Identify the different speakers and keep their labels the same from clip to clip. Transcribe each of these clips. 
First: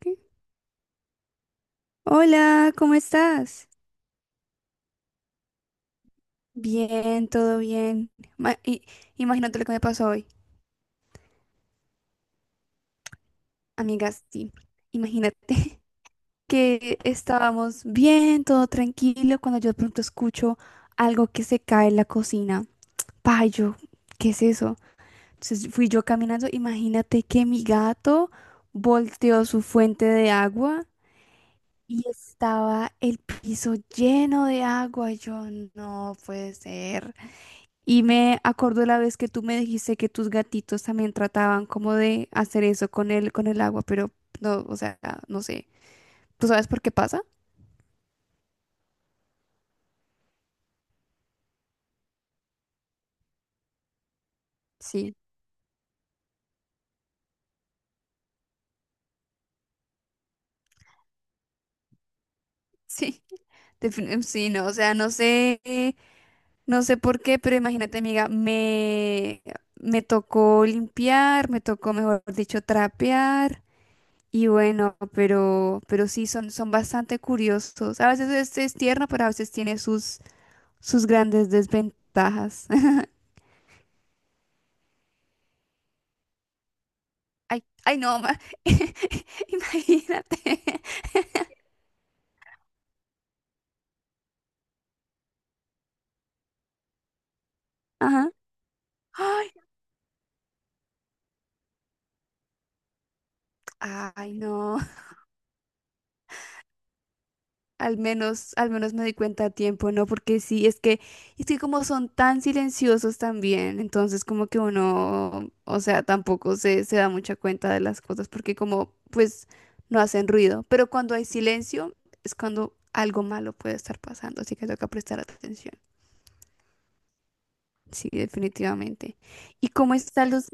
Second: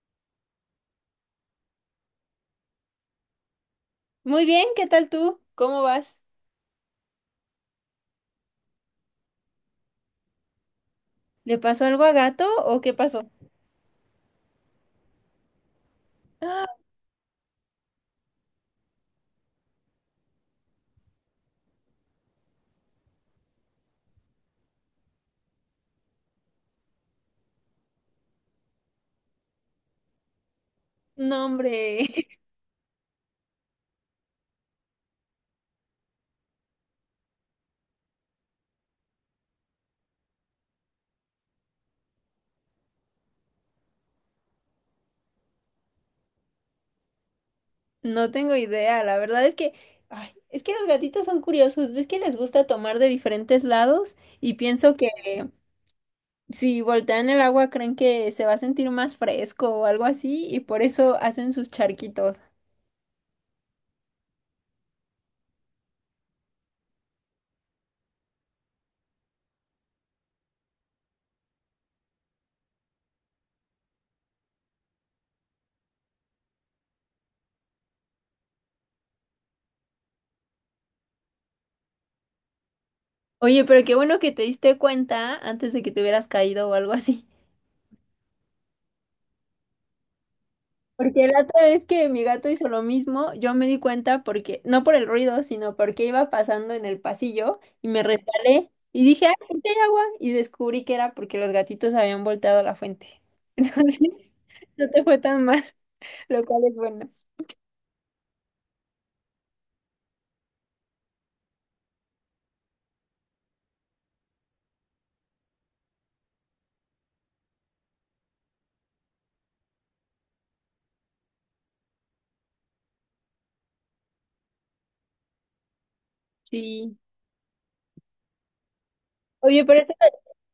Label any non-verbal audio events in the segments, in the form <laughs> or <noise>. Speaker 1: ¿Qué? Hola, ¿cómo estás?
Speaker 2: Muy bien, ¿qué tal tú? ¿Cómo vas?
Speaker 1: Bien, todo bien. Ma- i- Imagínate lo que me pasó hoy,
Speaker 2: ¿Le pasó algo a Gato o qué pasó?
Speaker 1: amigas, sí. Imagínate <laughs>
Speaker 2: Ah,
Speaker 1: que estábamos bien, todo tranquilo, cuando yo de pronto escucho algo que se cae en la cocina. Pa, yo, ¿qué es eso? Entonces fui yo caminando, imagínate que mi gato volteó su fuente de agua
Speaker 2: no, hombre,
Speaker 1: y estaba el piso lleno de agua. Yo, no puede ser. Y me acordó la vez que tú me dijiste que tus gatitos también trataban como de hacer eso con con el agua, pero no, o sea, no sé. ¿Tú sabes por qué pasa?
Speaker 2: <laughs> no tengo idea. La verdad es que, ay, es que los gatitos son curiosos. ¿Ves que les gusta tomar de diferentes lados? Y pienso que
Speaker 1: Sí.
Speaker 2: si voltean el agua creen que se va a sentir más fresco o algo así y por eso hacen sus charquitos.
Speaker 1: <laughs> Sí, sí, no, o sea, no sé, no sé por qué, pero imagínate, amiga, me tocó limpiar, me tocó, mejor dicho, trapear. Y bueno, pero sí, son bastante curiosos. A veces es tierno, pero a veces tiene sus grandes desventajas.
Speaker 2: Oye, pero qué bueno que te diste cuenta antes de que te hubieras caído o algo así.
Speaker 1: Ay, no, <laughs> imagínate.
Speaker 2: Porque la otra vez que mi gato hizo lo mismo, yo me di cuenta porque, no por el ruido, sino porque iba pasando en el pasillo y me
Speaker 1: Ajá.
Speaker 2: resbalé y dije, ¡ay,
Speaker 1: Ay,
Speaker 2: aquí hay agua! Y descubrí que era porque los gatitos habían volteado la fuente. <laughs> Entonces,
Speaker 1: ay, no.
Speaker 2: no te fue tan mal, lo cual es bueno.
Speaker 1: Al menos me di cuenta a tiempo, ¿no? Porque sí, es que como son tan silenciosos también, entonces como que uno, o sea, tampoco se da mucha cuenta de las cosas, porque como, pues, no hacen ruido. Pero cuando hay silencio, es cuando algo malo puede estar pasando, así que toca prestar atención.
Speaker 2: Sí.
Speaker 1: Sí, definitivamente.
Speaker 2: Oye,
Speaker 1: ¿Y cómo están los...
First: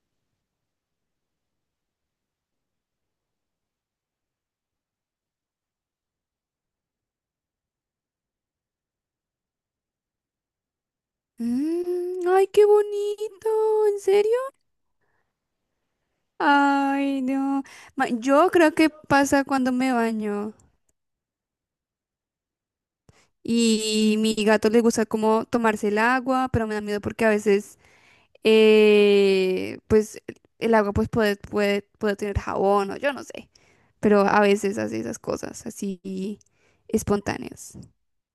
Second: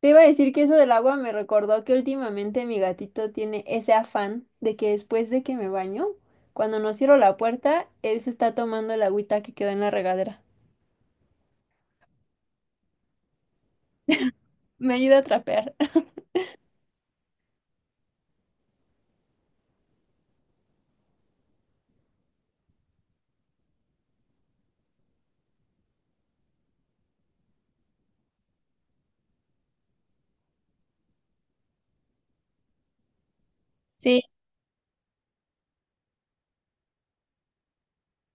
Speaker 2: te iba a decir que eso del agua me recordó que últimamente mi gatito tiene ese afán de que después de que me baño, cuando no cierro la puerta, él se está tomando el agüita que quedó en la regadera.
Speaker 1: Mm, ay, qué bonito, ¿en serio?
Speaker 2: Me ayuda a trapear. <laughs>
Speaker 1: Ay, no. Yo creo que pasa cuando me baño y mi gato le gusta como tomarse el agua, pero me da miedo porque a veces, pues, el agua pues puede, puede tener jabón o yo no sé, pero
Speaker 2: Sí,
Speaker 1: a veces hace esas cosas así espontáneas.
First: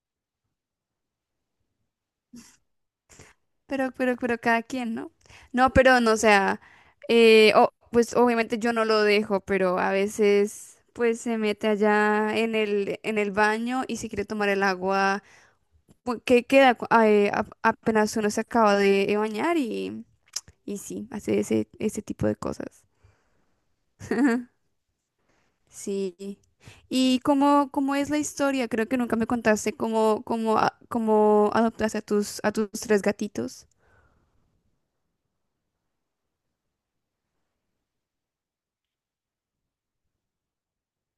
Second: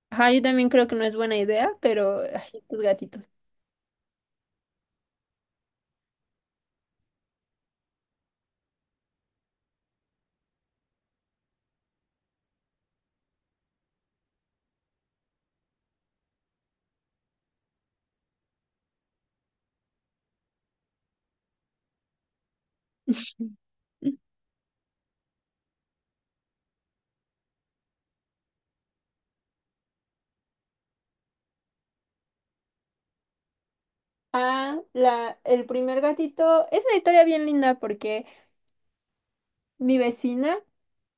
Speaker 2: ajá, yo también creo que no es buena idea, pero ay, tus gatitos.
Speaker 1: Pero cada quien, ¿no? No, pero no, o sea, pues obviamente yo no lo dejo, pero a veces pues se mete allá en el baño y si quiere tomar el agua, pues, que queda apenas uno se acaba de bañar y sí, hace ese tipo de cosas. <laughs> Sí. ¿Y cómo es la historia? Creo que nunca me contaste cómo adoptaste a a tus tres gatitos.
Speaker 2: Ah, el primer gatito es una historia bien linda porque mi vecina,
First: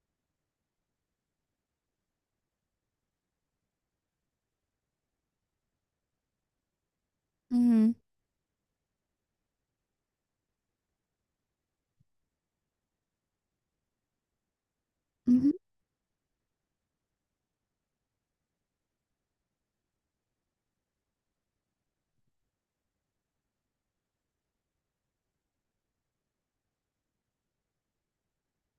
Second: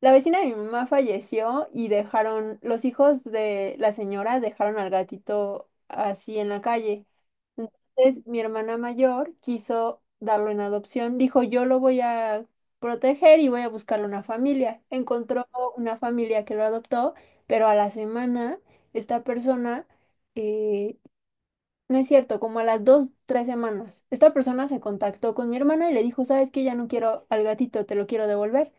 Speaker 2: la vecina de mi mamá falleció y dejaron, los hijos de la señora dejaron al gatito así en la calle.
Speaker 1: Ujú,
Speaker 2: Entonces, mi hermana mayor quiso darlo en adopción. Dijo, yo lo voy a proteger y voy a buscarle una familia. Encontró
Speaker 1: ujú,
Speaker 2: una familia que lo adoptó, pero a la semana, esta persona, eh, no es cierto, como a las dos, tres semanas, esta persona se contactó con mi hermana y le dijo, ¿sabes qué? Ya no quiero al gatito, te lo quiero devolver.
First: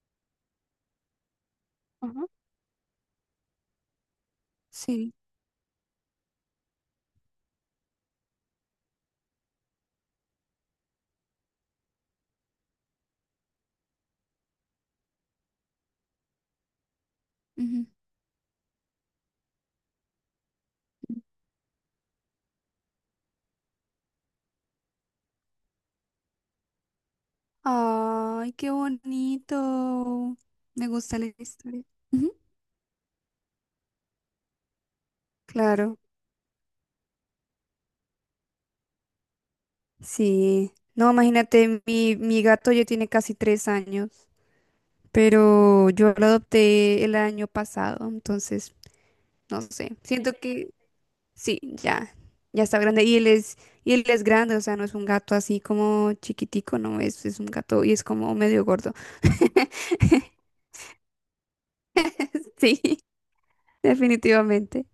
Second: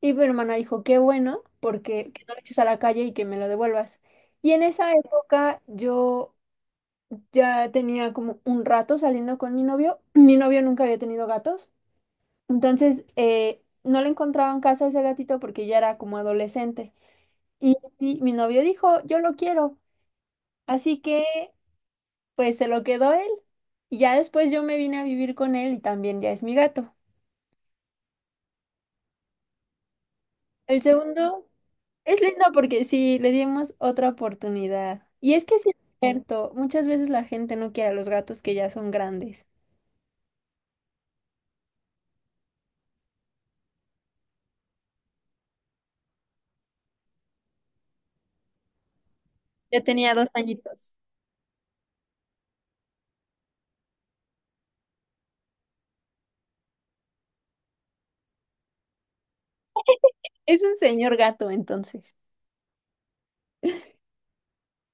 Speaker 2: Y mi hermana dijo, qué bueno, porque que
Speaker 1: ajá.
Speaker 2: no lo eches a la calle y que me lo devuelvas. Y en esa
Speaker 1: Sí.
Speaker 2: época yo ya tenía como un rato saliendo con mi novio. Mi novio nunca había tenido gatos. Entonces no le encontraba en casa ese gatito porque ya era como adolescente. Y,
Speaker 1: Ujú.
Speaker 2: y mi novio dijo, yo lo quiero. Así que pues se lo quedó él. Y ya después yo me vine a vivir con él y también ya es mi gato.
Speaker 1: Ay, qué bonito.
Speaker 2: El
Speaker 1: Me gusta la
Speaker 2: segundo
Speaker 1: historia.
Speaker 2: es
Speaker 1: Ujú.
Speaker 2: lindo porque sí, le dimos otra oportunidad. Y es que sí es
Speaker 1: Claro,
Speaker 2: cierto, muchas veces la gente no quiere a los gatos que ya son grandes.
Speaker 1: sí. No, imagínate, mi gato ya tiene casi tres años, pero yo lo adopté el año pasado, entonces, no
Speaker 2: De
Speaker 1: sé. Siento que
Speaker 2: pañitos.
Speaker 1: sí, ya, ya está grande. Y él y él es grande, o sea, no es un gato así como chiquitico, no, es un gato y es como medio gordo. <laughs>
Speaker 2: Es un señor gato, entonces.
Speaker 1: Sí, definitivamente.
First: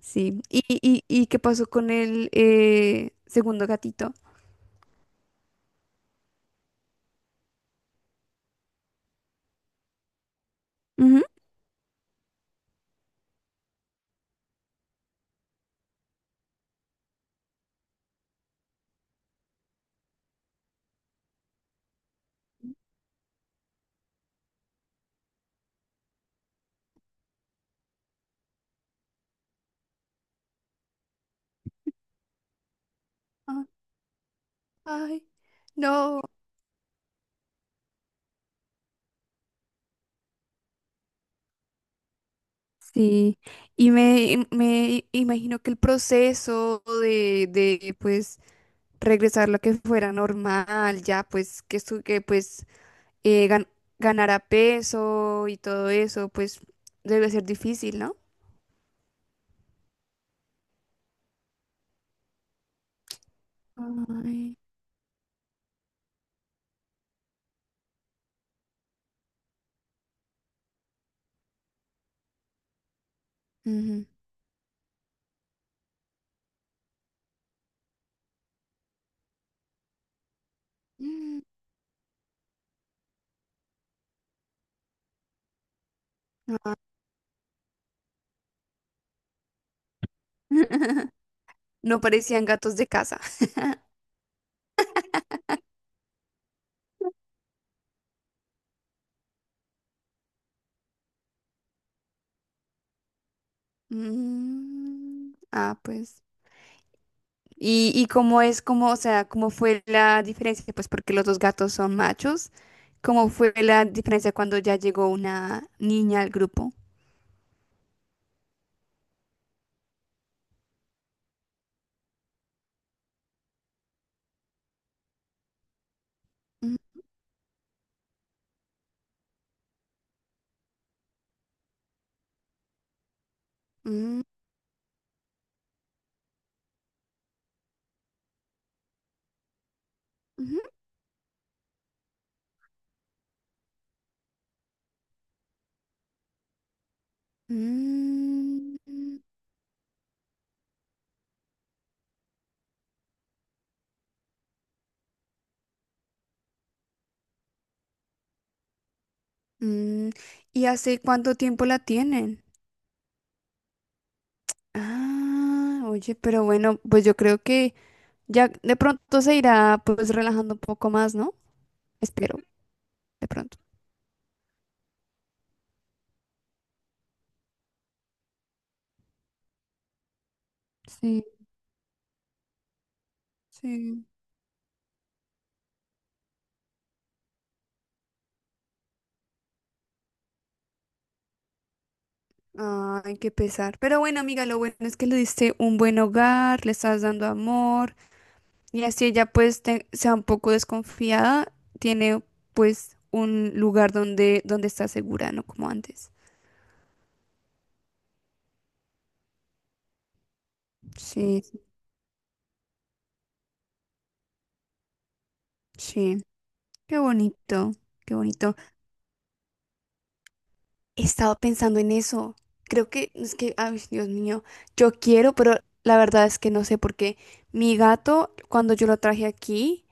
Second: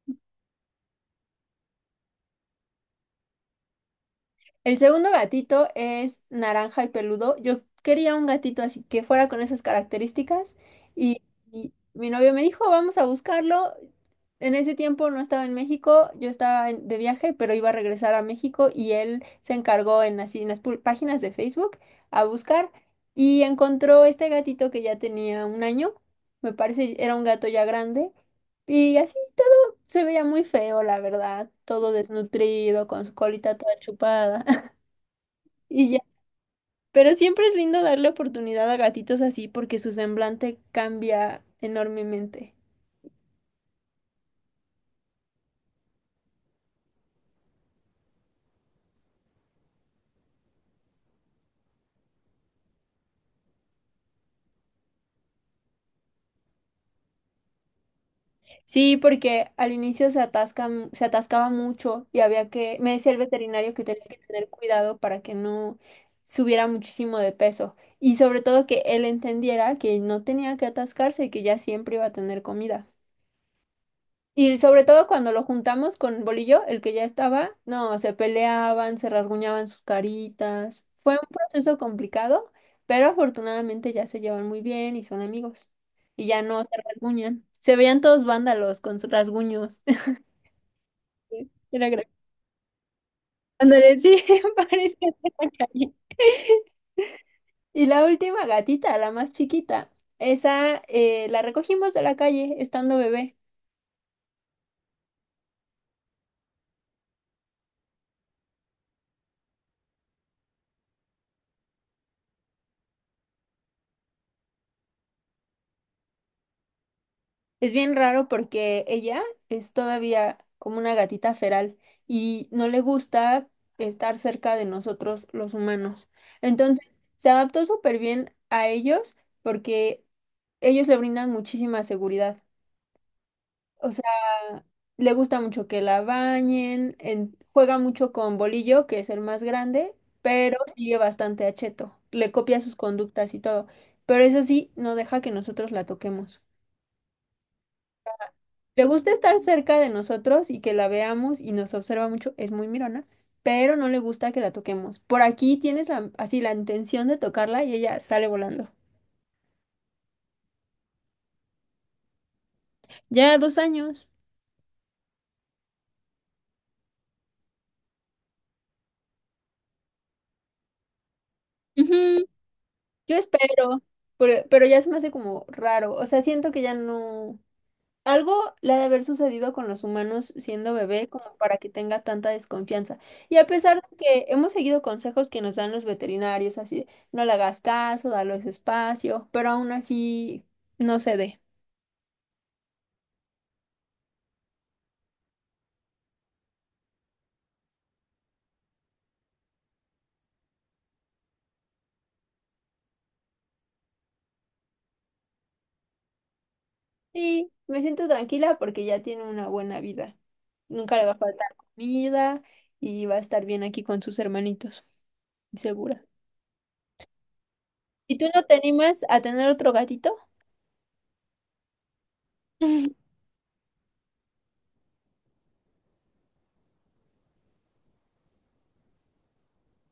Speaker 1: Sí. ¿Y, y qué pasó con el segundo gatito?
Speaker 2: El segundo gatito es naranja y peludo. Yo quería un gatito así que fuera con esas características y,
Speaker 1: Ujú.
Speaker 2: y mi novio me dijo, vamos a buscarlo. En ese tiempo no estaba en México, yo de viaje, pero iba a regresar a México y él se encargó en, así, en las páginas de Facebook a buscar y encontró este gatito que ya tenía un año, me parece era un gato ya grande y así todo se veía muy feo, la verdad, todo desnutrido, con su colita
Speaker 1: Ah,
Speaker 2: toda chupada.
Speaker 1: ay,
Speaker 2: Y ya.
Speaker 1: no.
Speaker 2: Pero siempre es lindo darle oportunidad a gatitos así porque su semblante cambia enormemente.
Speaker 1: Sí, me imagino que el proceso de pues regresar lo que fuera normal, ya pues que su que pues eh, gan- ganara peso y todo eso, pues debe ser difícil, no.
Speaker 2: Sí, porque al inicio se atascaba mucho y había que, me decía el veterinario que tenía que tener
Speaker 1: Ay.
Speaker 2: cuidado para que no subiera muchísimo de peso y sobre todo que él entendiera que no tenía que atascarse y que ya siempre iba a tener comida.
Speaker 1: Ujú.
Speaker 2: Y sobre todo cuando lo juntamos con Bolillo, el que ya estaba, no, se peleaban, se rasguñaban sus caritas. Fue un
Speaker 1: Mm.
Speaker 2: proceso complicado, pero afortunadamente ya se llevan muy bien y son amigos. Y ya no se
Speaker 1: Ah.
Speaker 2: rasguñan. Se veían todos vándalos con sus rasguños. <laughs>
Speaker 1: <laughs>
Speaker 2: Era
Speaker 1: No
Speaker 2: gra-
Speaker 1: parecían gatos de casa. <laughs>
Speaker 2: Ándale, sí, <laughs> parecía de la calle. Y la última gatita, la más chiquita, esa la recogimos de la calle estando bebé.
Speaker 1: Mm, ah, pues. Y cómo es, cómo, o sea, cómo fue la diferencia? Pues porque los dos gatos son machos. ¿Cómo fue la diferencia cuando ya llegó una niña al grupo?
Speaker 2: Es bien raro porque ella es todavía como una gatita feral y no le gusta estar cerca de nosotros los humanos.
Speaker 1: Mm,
Speaker 2: Entonces, se adaptó súper bien a ellos porque ellos le brindan muchísima seguridad. O sea,
Speaker 1: mm,
Speaker 2: le gusta mucho que la bañen, juega mucho con Bolillo, que es el más grande, pero
Speaker 1: ujú,
Speaker 2: sigue bastante a Cheto. Le copia sus conductas y todo. Pero eso sí, no deja que nosotros la toquemos.
Speaker 1: mm,
Speaker 2: Le gusta estar cerca de nosotros y que la veamos y nos observa mucho, es muy mirona, pero no le gusta que la toquemos. Por aquí tienes así la intención de tocarla y ella sale volando.
Speaker 1: mm. ¿Y hace cuánto tiempo la tienen?
Speaker 2: Ya dos años.
Speaker 1: Ah, oye, pero bueno, pues yo creo que ya de pronto se irá pues relajando un poco más, ¿no?
Speaker 2: Ujú,
Speaker 1: Espero,
Speaker 2: yo
Speaker 1: de pronto.
Speaker 2: espero, pero ya se me hace como raro. O sea, siento que ya no. Algo le ha de haber sucedido con los humanos siendo bebé
Speaker 1: Sí,
Speaker 2: como para que tenga tanta desconfianza. Y a pesar de
Speaker 1: sí.
Speaker 2: que hemos seguido consejos que nos dan los veterinarios, así, de, no le hagas caso, dale espacio, pero aún así no cede.
Speaker 1: Ay, qué pesar. Pero bueno, amiga, lo bueno es que le diste un buen hogar, le estás dando amor y así ella pues sea un poco desconfiada, tiene pues un lugar donde donde está segura, no como antes.
Speaker 2: Sí, me siento tranquila porque ya tiene una buena vida. Nunca le va a
Speaker 1: Sí,
Speaker 2: faltar comida y va a estar bien aquí con sus hermanitos, segura.
Speaker 1: sí. Qué bonito, qué
Speaker 2: ¿Y tú no
Speaker 1: bonito.
Speaker 2: te animas a tener otro gatito?
Speaker 1: He estado pensando en eso.
Speaker 2: <laughs>
Speaker 1: Creo
Speaker 2: Ujú.
Speaker 1: que es que, ay, Dios mío, yo quiero, pero la verdad es que no sé por qué. Mi gato, cuando yo lo traje aquí,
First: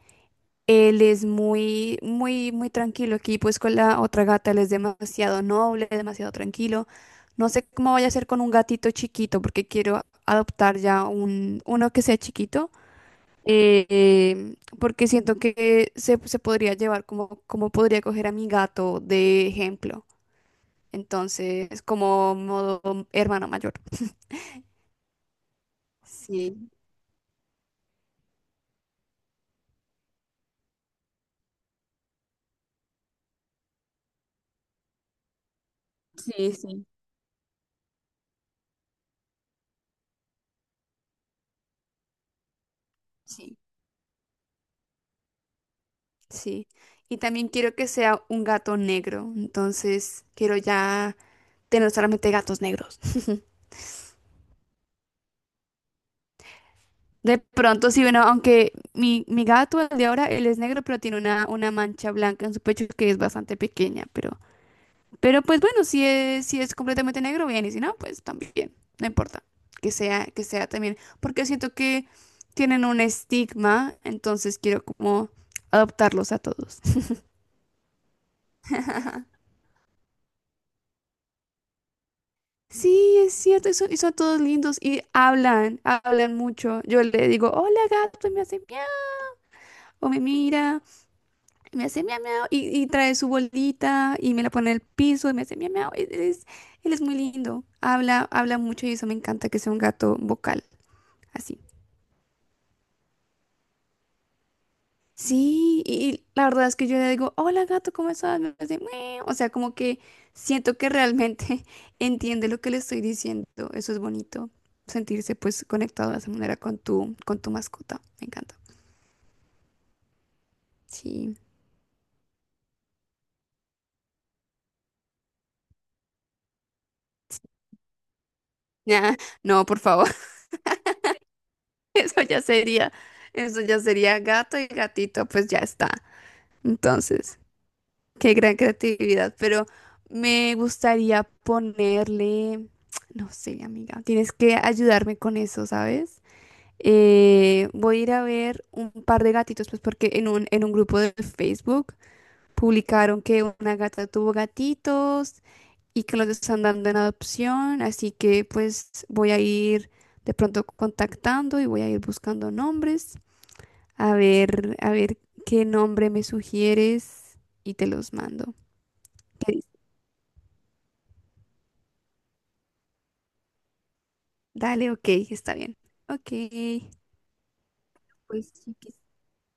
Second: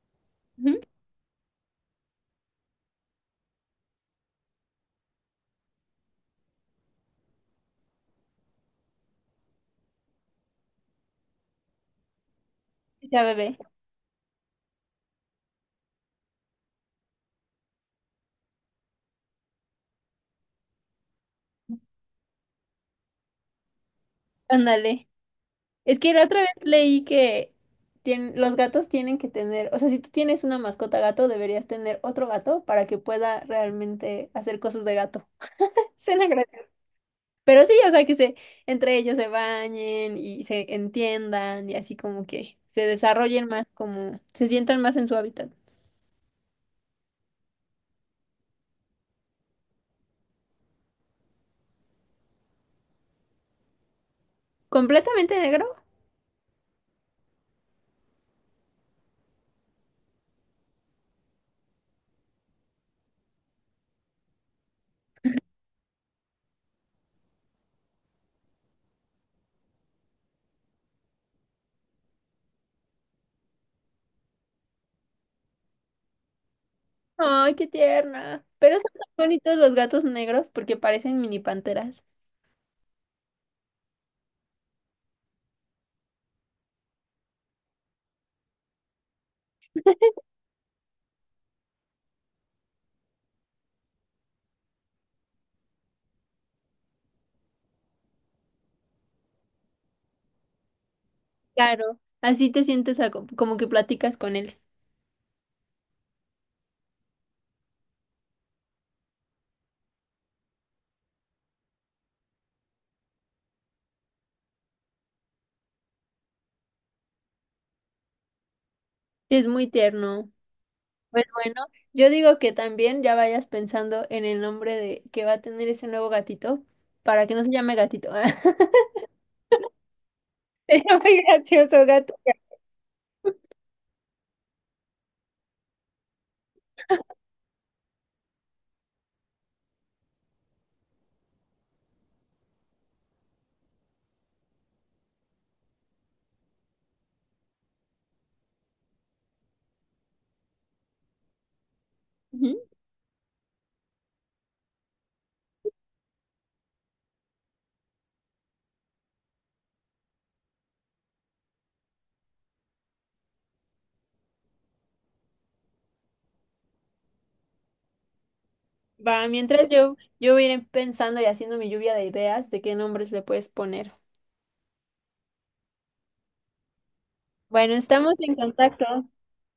Speaker 1: él es muy, muy, muy tranquilo aquí, pues con la otra gata él es demasiado noble, demasiado tranquilo. No sé cómo vaya a ser con un gatito chiquito, porque quiero adoptar ya uno que sea chiquito,
Speaker 2: Que sea bebé.
Speaker 1: porque siento que se podría llevar como, como podría coger a mi gato de ejemplo. Entonces, como modo hermano mayor.
Speaker 2: Ándale. Es que la otra vez
Speaker 1: Sí,
Speaker 2: leí que los gatos tienen que tener, o sea, si tú tienes una mascota gato, deberías tener otro gato para que pueda realmente hacer cosas de gato. <laughs> Suena
Speaker 1: sí,
Speaker 2: gracioso.
Speaker 1: sí,
Speaker 2: Pero sí, o sea, entre ellos se bañen y se entiendan y así como que se desarrollen
Speaker 1: sí,
Speaker 2: más, como se sientan más en su hábitat.
Speaker 1: sí. Y también quiero que sea un gato negro, entonces quiero ya tener solamente gatos negros.
Speaker 2: ¿Completamente negro?
Speaker 1: De pronto, sí, bueno, aunque mi gato, el de ahora, él es negro, pero tiene una mancha blanca en su pecho que es bastante pequeña, pero pues bueno, si si es completamente negro, bien, y si no, pues también, no importa, que sea también, porque siento que tienen un estigma, entonces quiero como adoptarlos a todos.
Speaker 2: Ay, qué tierna. Pero son tan bonitos los gatos negros porque parecen mini panteras.
Speaker 1: Sí, es cierto, y son todos lindos y hablan, hablan mucho. Yo le digo, hola gato, y me hace miau, o me mira. Me hace miau miau y trae su bolita y me la pone en el piso y me hace miau miau. Él él es muy lindo. Habla, habla mucho y eso me encanta que sea un gato vocal, así.
Speaker 2: Claro. Así te sientes como que platicas con él.
Speaker 1: Sí, y la verdad es que yo le digo, hola gato, ¿cómo estás? Me hace miau. O sea, como que siento que realmente <laughs> entiende lo que le estoy diciendo. Eso es bonito, sentirse pues conectado de esa manera con con tu mascota. Me encanta.
Speaker 2: Es muy tierno. Pues
Speaker 1: Sí.
Speaker 2: bueno, yo digo que también ya vayas pensando en el nombre de que va a tener ese nuevo gatito para que no se
Speaker 1: <laughs>
Speaker 2: llame gatito. <laughs>
Speaker 1: Nah, no, por favor.
Speaker 2: Sería muy gracioso,
Speaker 1: <laughs>
Speaker 2: gato.
Speaker 1: Eso ya sería, eso ya sería gato y gatito, pues ya está. Entonces, qué gran creatividad. Pero me gustaría ponerle, no sé, amiga, tienes que ayudarme con eso, ¿sabes? Voy a ir a ver un par de gatitos, pues porque en un grupo de Facebook
Speaker 2: Ujú.
Speaker 1: publicaron que una gata tuvo gatitos y que los están dando en adopción, así que pues voy a ir de pronto contactando y voy a ir buscando nombres. A ver qué nombre me sugieres y te los mando.
Speaker 2: Va,
Speaker 1: ¿Qué
Speaker 2: mientras
Speaker 1: dices?
Speaker 2: yo, yo voy a ir pensando y haciendo mi lluvia de ideas de qué nombres le puedes poner.
Speaker 1: Dale, ok, está bien. Ok,
Speaker 2: Bueno, estamos en
Speaker 1: pues
Speaker 2: contacto.
Speaker 1: chiquis.